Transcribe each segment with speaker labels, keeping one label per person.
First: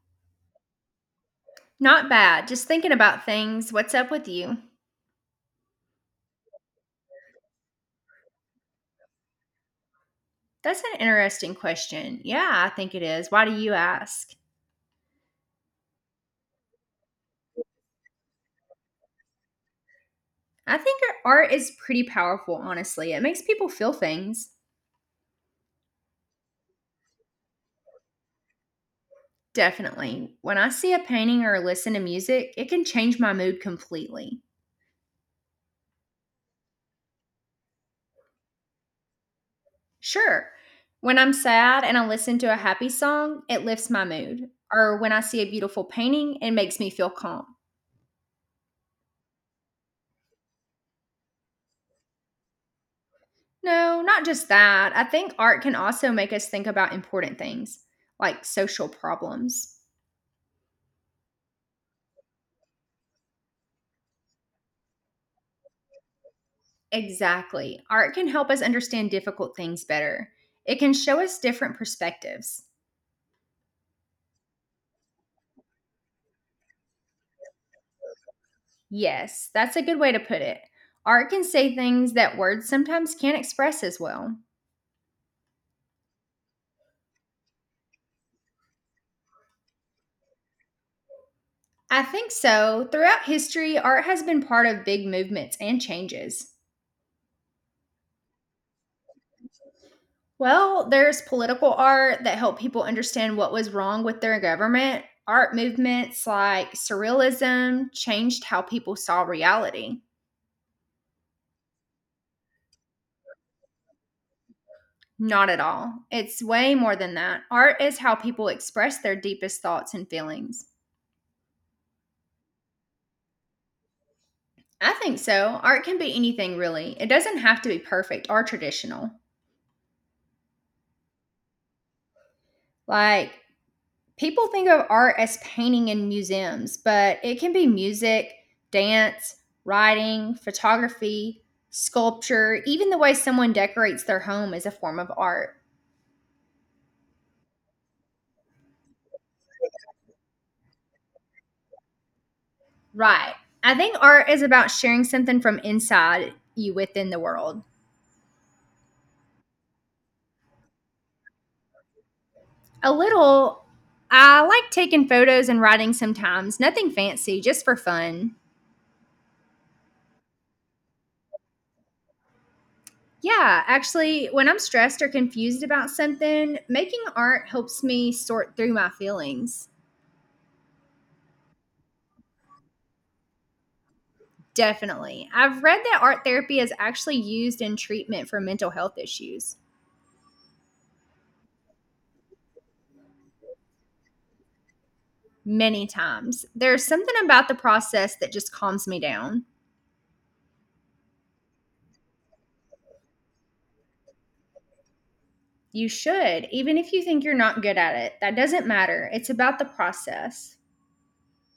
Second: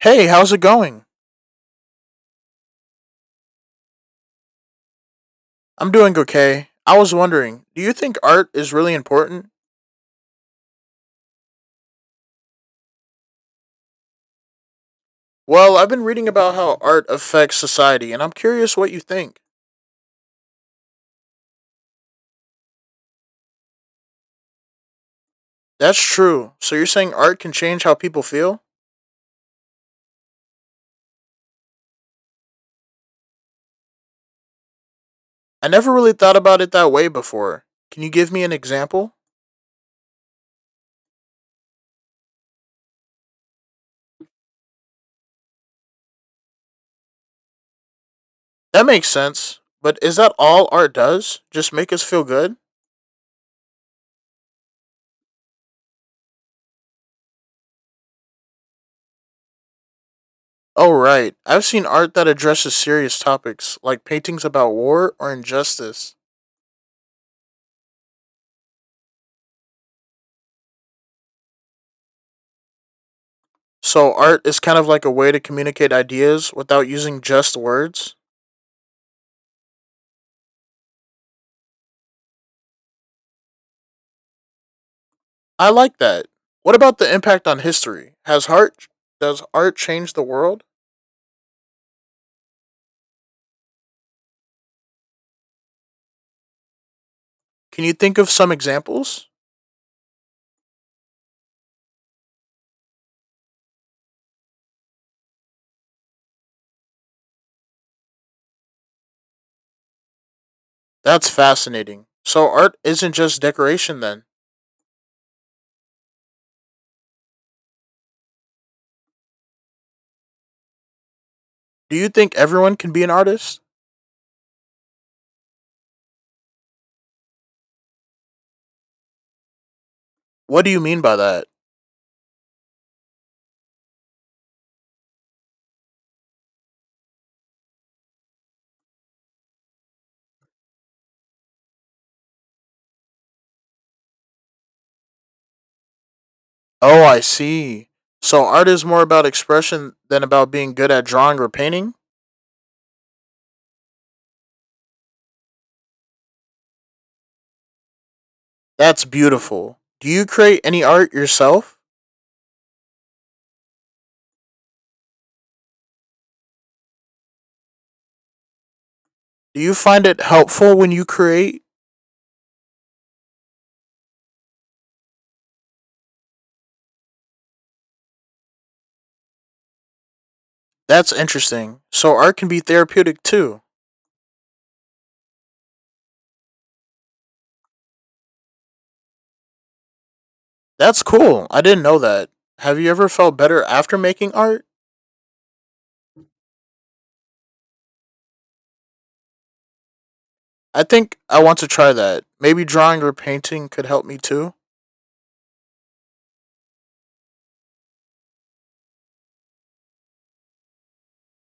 Speaker 1: Hey, how's it going?
Speaker 2: Not bad. Just thinking about things. What's up with you?
Speaker 1: I'm doing okay. I was wondering, do you think art is really important?
Speaker 2: That's an interesting question. Yeah, I think it is. Why do you ask?
Speaker 1: Well, I've been reading about how art affects society, and I'm curious what you think.
Speaker 2: I think art is pretty powerful, honestly. It makes people feel things.
Speaker 1: That's true. So you're saying art can change how people feel?
Speaker 2: Definitely. When I see a painting or listen to music, it can change my mood completely.
Speaker 1: I never really thought about it that way before. Can you give me an example?
Speaker 2: Sure. When I'm sad and I listen to a happy song, it lifts my mood. Or when I see a beautiful painting, it makes me feel calm.
Speaker 1: That makes sense. But is that all art does? Just make us feel good?
Speaker 2: No, not just that. I think art can also make us think about important things, like social problems.
Speaker 1: Oh, right. I've seen art that addresses serious topics, like paintings about war or injustice.
Speaker 2: Exactly. Art can help us understand difficult things better. It can show us different perspectives.
Speaker 1: So art is kind of like a way to communicate ideas without using just words.
Speaker 2: Yes, that's a good way to put it. Art can say things that words sometimes can't express as well.
Speaker 1: I like that. What about the impact on history? Has art Does art change the world?
Speaker 2: I think so. Throughout history, art has been part of big movements and changes.
Speaker 1: Can you think of some examples?
Speaker 2: Well, there's political art that helped people understand what was wrong with their government. Art movements like surrealism changed how people saw reality.
Speaker 1: That's fascinating. So art isn't just decoration then.
Speaker 2: Not at all. It's way more than that. Art is how people express their deepest thoughts and feelings.
Speaker 1: Do you think everyone can be an artist?
Speaker 2: I think so. Art can be anything, really. It doesn't have to be perfect or traditional.
Speaker 1: What do you mean by that?
Speaker 2: Like, People think of art as painting in museums, but it can be music, dance, writing, photography, sculpture, even the way someone decorates their home is a form of art.
Speaker 1: Oh, I see. So art is more about expression than about being good at drawing or painting?
Speaker 2: Right. I think art is about sharing something from inside you within the world.
Speaker 1: That's beautiful. Do you create any art yourself?
Speaker 2: A little, I like taking photos and writing sometimes, nothing fancy, just for fun.
Speaker 1: Do you find it helpful when you create?
Speaker 2: Yeah, actually, when I'm stressed or confused about something, making art helps me sort through my feelings.
Speaker 1: That's interesting. So art can be therapeutic too.
Speaker 2: Definitely. I've read that art therapy is actually used in treatment for mental health issues
Speaker 1: That's cool. I didn't know that. Have you ever felt better after making art?
Speaker 2: many times. There's something about the process that just calms me down.
Speaker 1: I think I want to try that. Maybe drawing or painting could help me too.
Speaker 2: You should, even if you think you're not good at it. That doesn't matter. It's about the process.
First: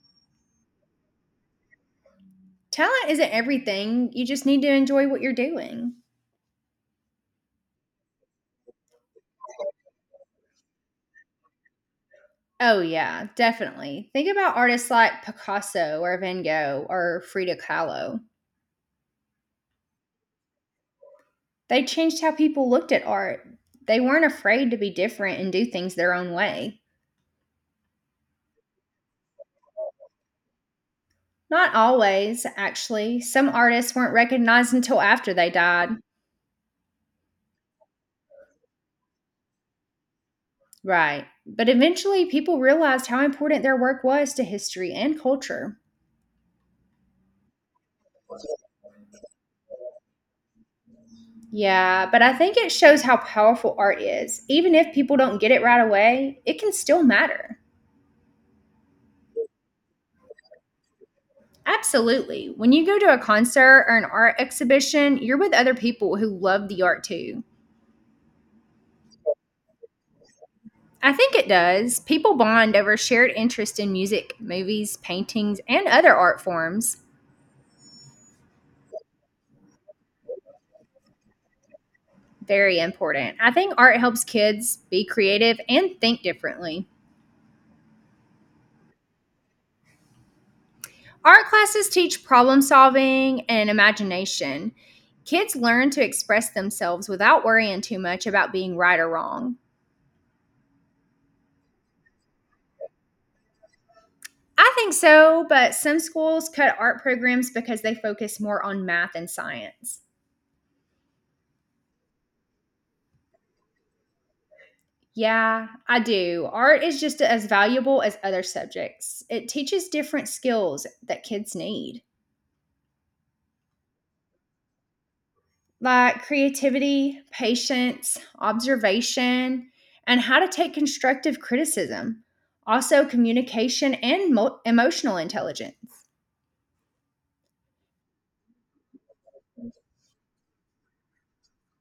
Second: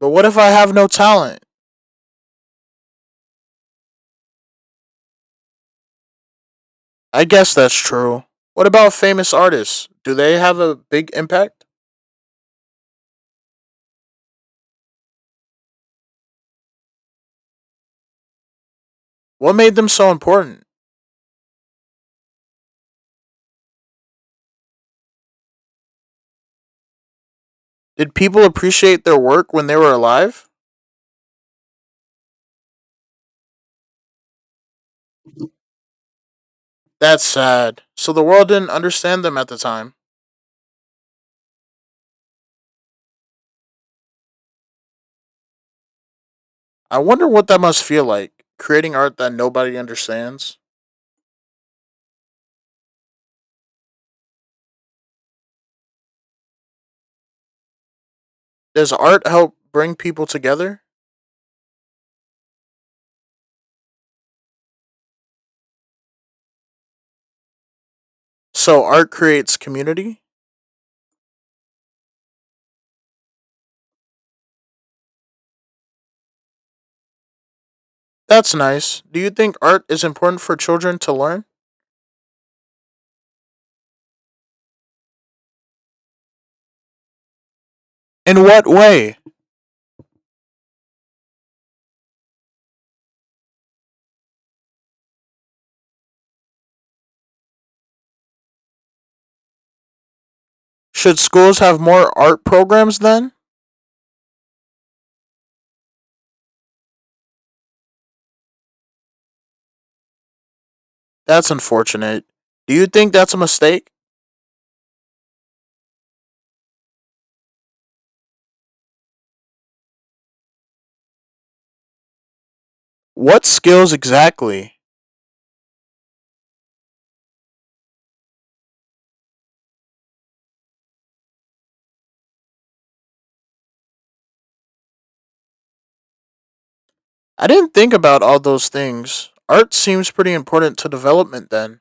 Speaker 1: But what if I have no talent?
Speaker 2: Talent isn't everything. You just need to enjoy what you're doing.
Speaker 1: I guess that's true. What about famous artists? Do they have a big impact?
Speaker 2: Oh, yeah, definitely. Think about artists like Picasso or Van Gogh or Frida Kahlo.
Speaker 1: What made them so important?
Speaker 2: They changed how people looked at art. They weren't afraid to be different and do things their own way.
Speaker 1: Did people appreciate their work when they were alive?
Speaker 2: Not always, actually. Some artists weren't recognized until after they died.
Speaker 1: That's sad. So the world didn't understand them at the time.
Speaker 2: Right. But eventually, people realized how important their work was to history and culture.
Speaker 1: I wonder what that must feel like, creating art that nobody understands.
Speaker 2: Yeah, but I think it shows how powerful art is. Even if people don't get it right away, it can still matter.
Speaker 1: Does art help bring people together?
Speaker 2: Absolutely. When you go to a concert or an art exhibition, you're with other people who love the art too.
Speaker 1: So art creates community?
Speaker 2: I think it does. People bond over shared interest in music, movies, paintings, and other art forms.
Speaker 1: That's nice. Do you think art is important for children to learn?
Speaker 2: Very important. I think art helps kids be creative and think differently.
Speaker 1: In what way?
Speaker 2: Art classes teach problem solving and imagination. Kids learn to express themselves without worrying too much about being right or wrong.
Speaker 1: Should schools have more art programs then?
Speaker 2: I think so, but some schools cut art programs because they focus more on math and science.
Speaker 1: That's unfortunate. Do you think that's a mistake?
Speaker 2: Yeah, I do. Art is just as valuable as other subjects. It teaches different skills that kids need.
Speaker 1: What skills exactly?
Speaker 2: Like creativity, patience, observation, and how to take constructive criticism. Also, communication and emotional intelligence
Speaker 1: I didn't think about all those things. Art seems pretty important to development then.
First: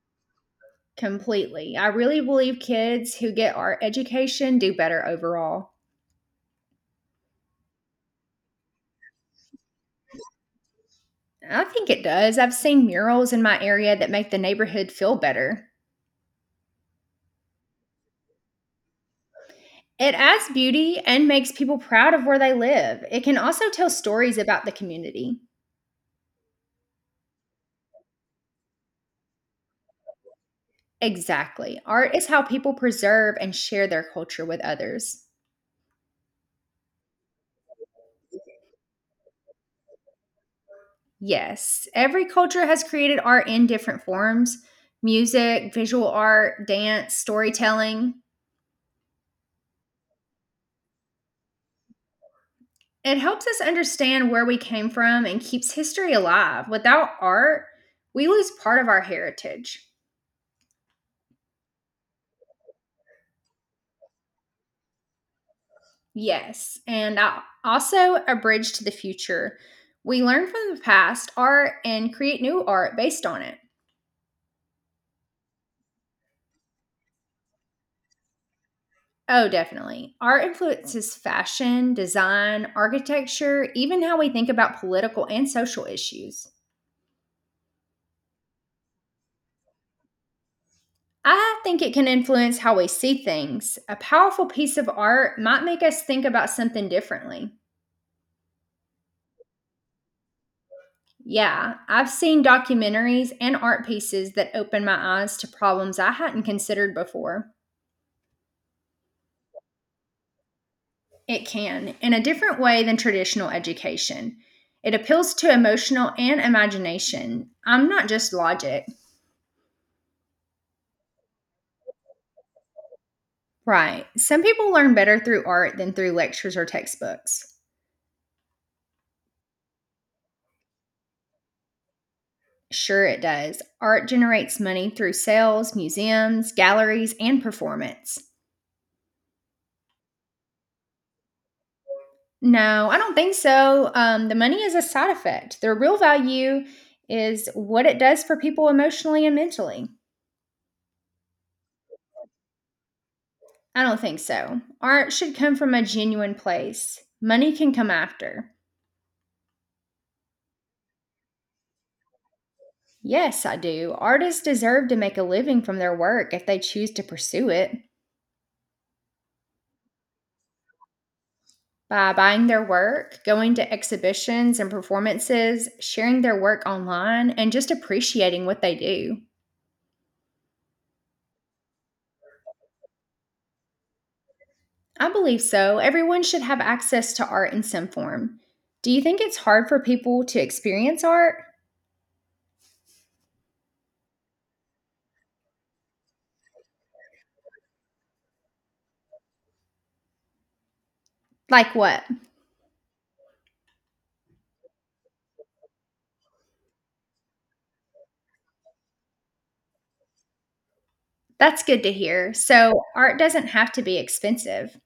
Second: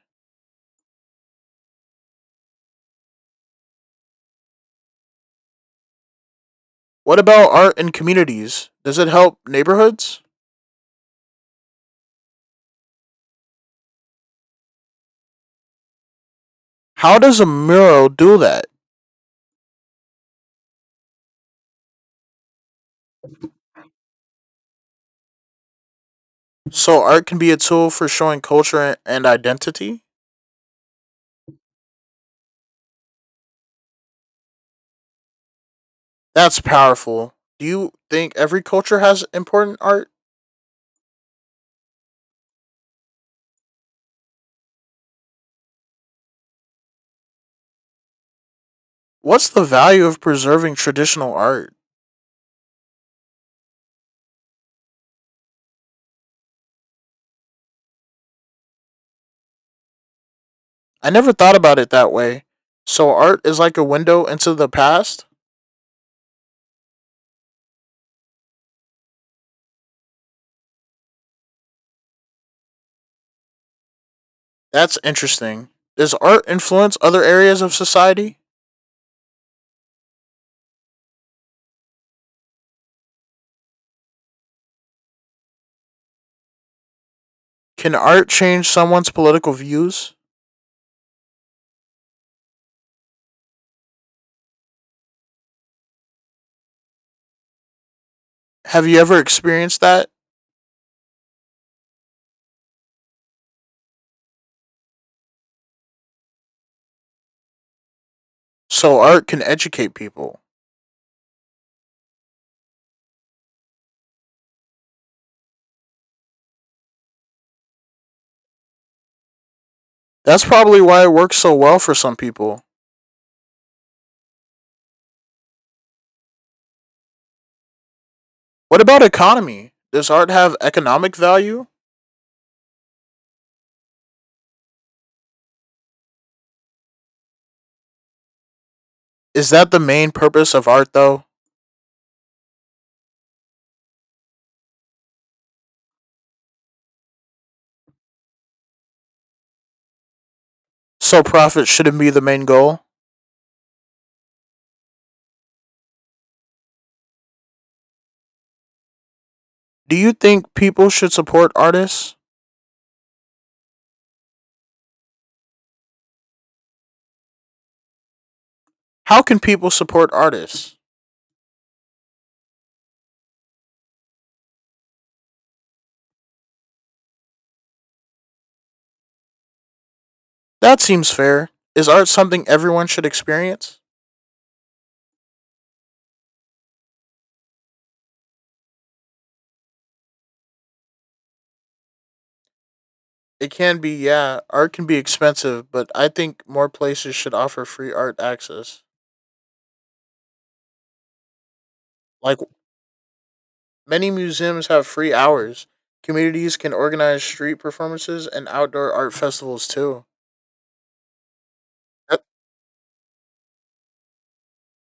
Speaker 2: completely. I really believe kids who get art education do better overall.
Speaker 1: What about art in communities? Does it help neighborhoods?
Speaker 2: I think it does. I've seen murals in my area that make the neighborhood feel better.
Speaker 1: How does a mural do that?
Speaker 2: It adds beauty and makes people proud of where they live. It can also tell stories about the community.
Speaker 1: So art can be a tool for showing culture and identity?
Speaker 2: Exactly. Art is how people preserve and share their culture with others.
Speaker 1: That's powerful. Do you think every culture has important art?
Speaker 2: Yes. Every culture has created art in different forms: music, visual art, dance, storytelling.
Speaker 1: What's the value of preserving traditional art?
Speaker 2: It helps us understand where we came from and keeps history alive. Without art, we lose part of our heritage.
Speaker 1: I never thought about it that way. So art is like a window into the past?
Speaker 2: Yes. Also a bridge to the future. We learn from the past art and create new art based on it.
Speaker 1: That's interesting. Does art influence other areas of society?
Speaker 2: Oh, definitely. Art influences fashion, design, architecture, even how we think about political and social issues.
Speaker 1: Can art change someone's political views?
Speaker 2: I think it can influence how we see things. A powerful piece of art might make us think about something differently.
Speaker 1: Have you ever experienced that?
Speaker 2: Yeah, I've seen documentaries and art pieces that open my eyes to problems I hadn't considered before.
Speaker 1: So art can educate people.
Speaker 2: It can, in a different way than traditional education. It appeals to emotional and imagination. I'm not just logic.
Speaker 1: That's probably why it works so well for some people.
Speaker 2: Right. Some people learn better through art than through lectures or textbooks.
Speaker 1: What about economy? Does art have economic value?
Speaker 2: Sure, it does. Art generates money through sales, museums, galleries, and performance.
Speaker 1: Is that the main purpose of art though?
Speaker 2: No, I don't think so. The money is a side effect. The real value is what it does for people emotionally and mentally.
Speaker 1: So profit shouldn't be the main goal?
Speaker 2: I don't think so. Art should come from a genuine place. Money can come after.
Speaker 1: Do you think people should support artists?
Speaker 2: Yes, I do. Artists deserve to make a living from their work if they choose to pursue it.
Speaker 1: How can people support artists?
Speaker 2: By buying their work, going to exhibitions and performances, sharing their work online, and just appreciating what they do.
Speaker 1: That seems fair. Is art something everyone should experience?
Speaker 2: I believe so. Everyone should have access to art in some form. Do you think it's hard for people to experience art?
Speaker 1: It can be, yeah. Art can be expensive, but I think more places should offer free art access.
Speaker 2: Like what?
Speaker 1: Like many museums have free hours. Communities can organize street performances and outdoor art festivals too.
Speaker 2: That's good to
Speaker 1: Uh,
Speaker 2: hear. So, art doesn't have to be expensive.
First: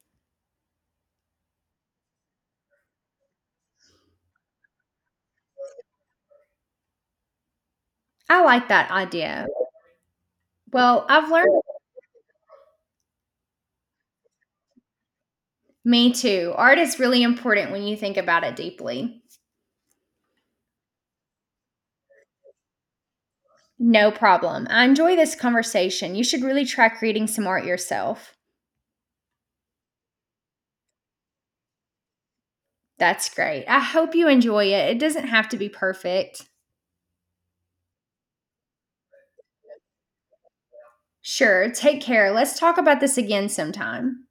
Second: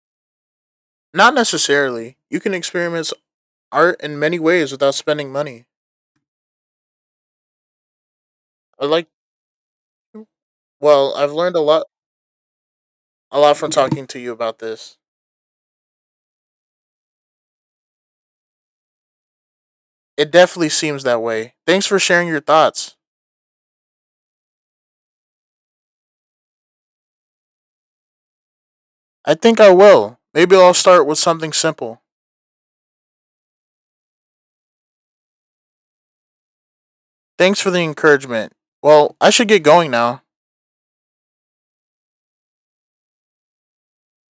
Speaker 1: Not necessarily. You can experience art in many ways without spending money.
Speaker 2: I like
Speaker 1: I
Speaker 2: that
Speaker 1: like
Speaker 2: idea. Well,
Speaker 1: Well,
Speaker 2: I've
Speaker 1: I've learned a
Speaker 2: learned.
Speaker 1: lot from talking to you about this.
Speaker 2: Me too. Art is really important when you think about it deeply.
Speaker 1: It definitely seems that way. Thanks for sharing your thoughts.
Speaker 2: No problem. I enjoy this conversation. You should really try creating some art yourself.
Speaker 1: I think I will. Maybe I'll start with something simple.
Speaker 2: That's great. I hope you enjoy it. It doesn't have to be perfect.
Speaker 1: Thanks for the encouragement. Well, I should get going now.
Speaker 2: Sure. Take care. Let's talk about this again sometime.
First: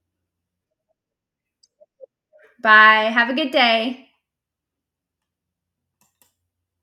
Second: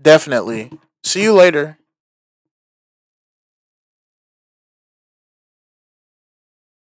Speaker 1: Definitely. See you later.
Speaker 2: Bye. Have a good day.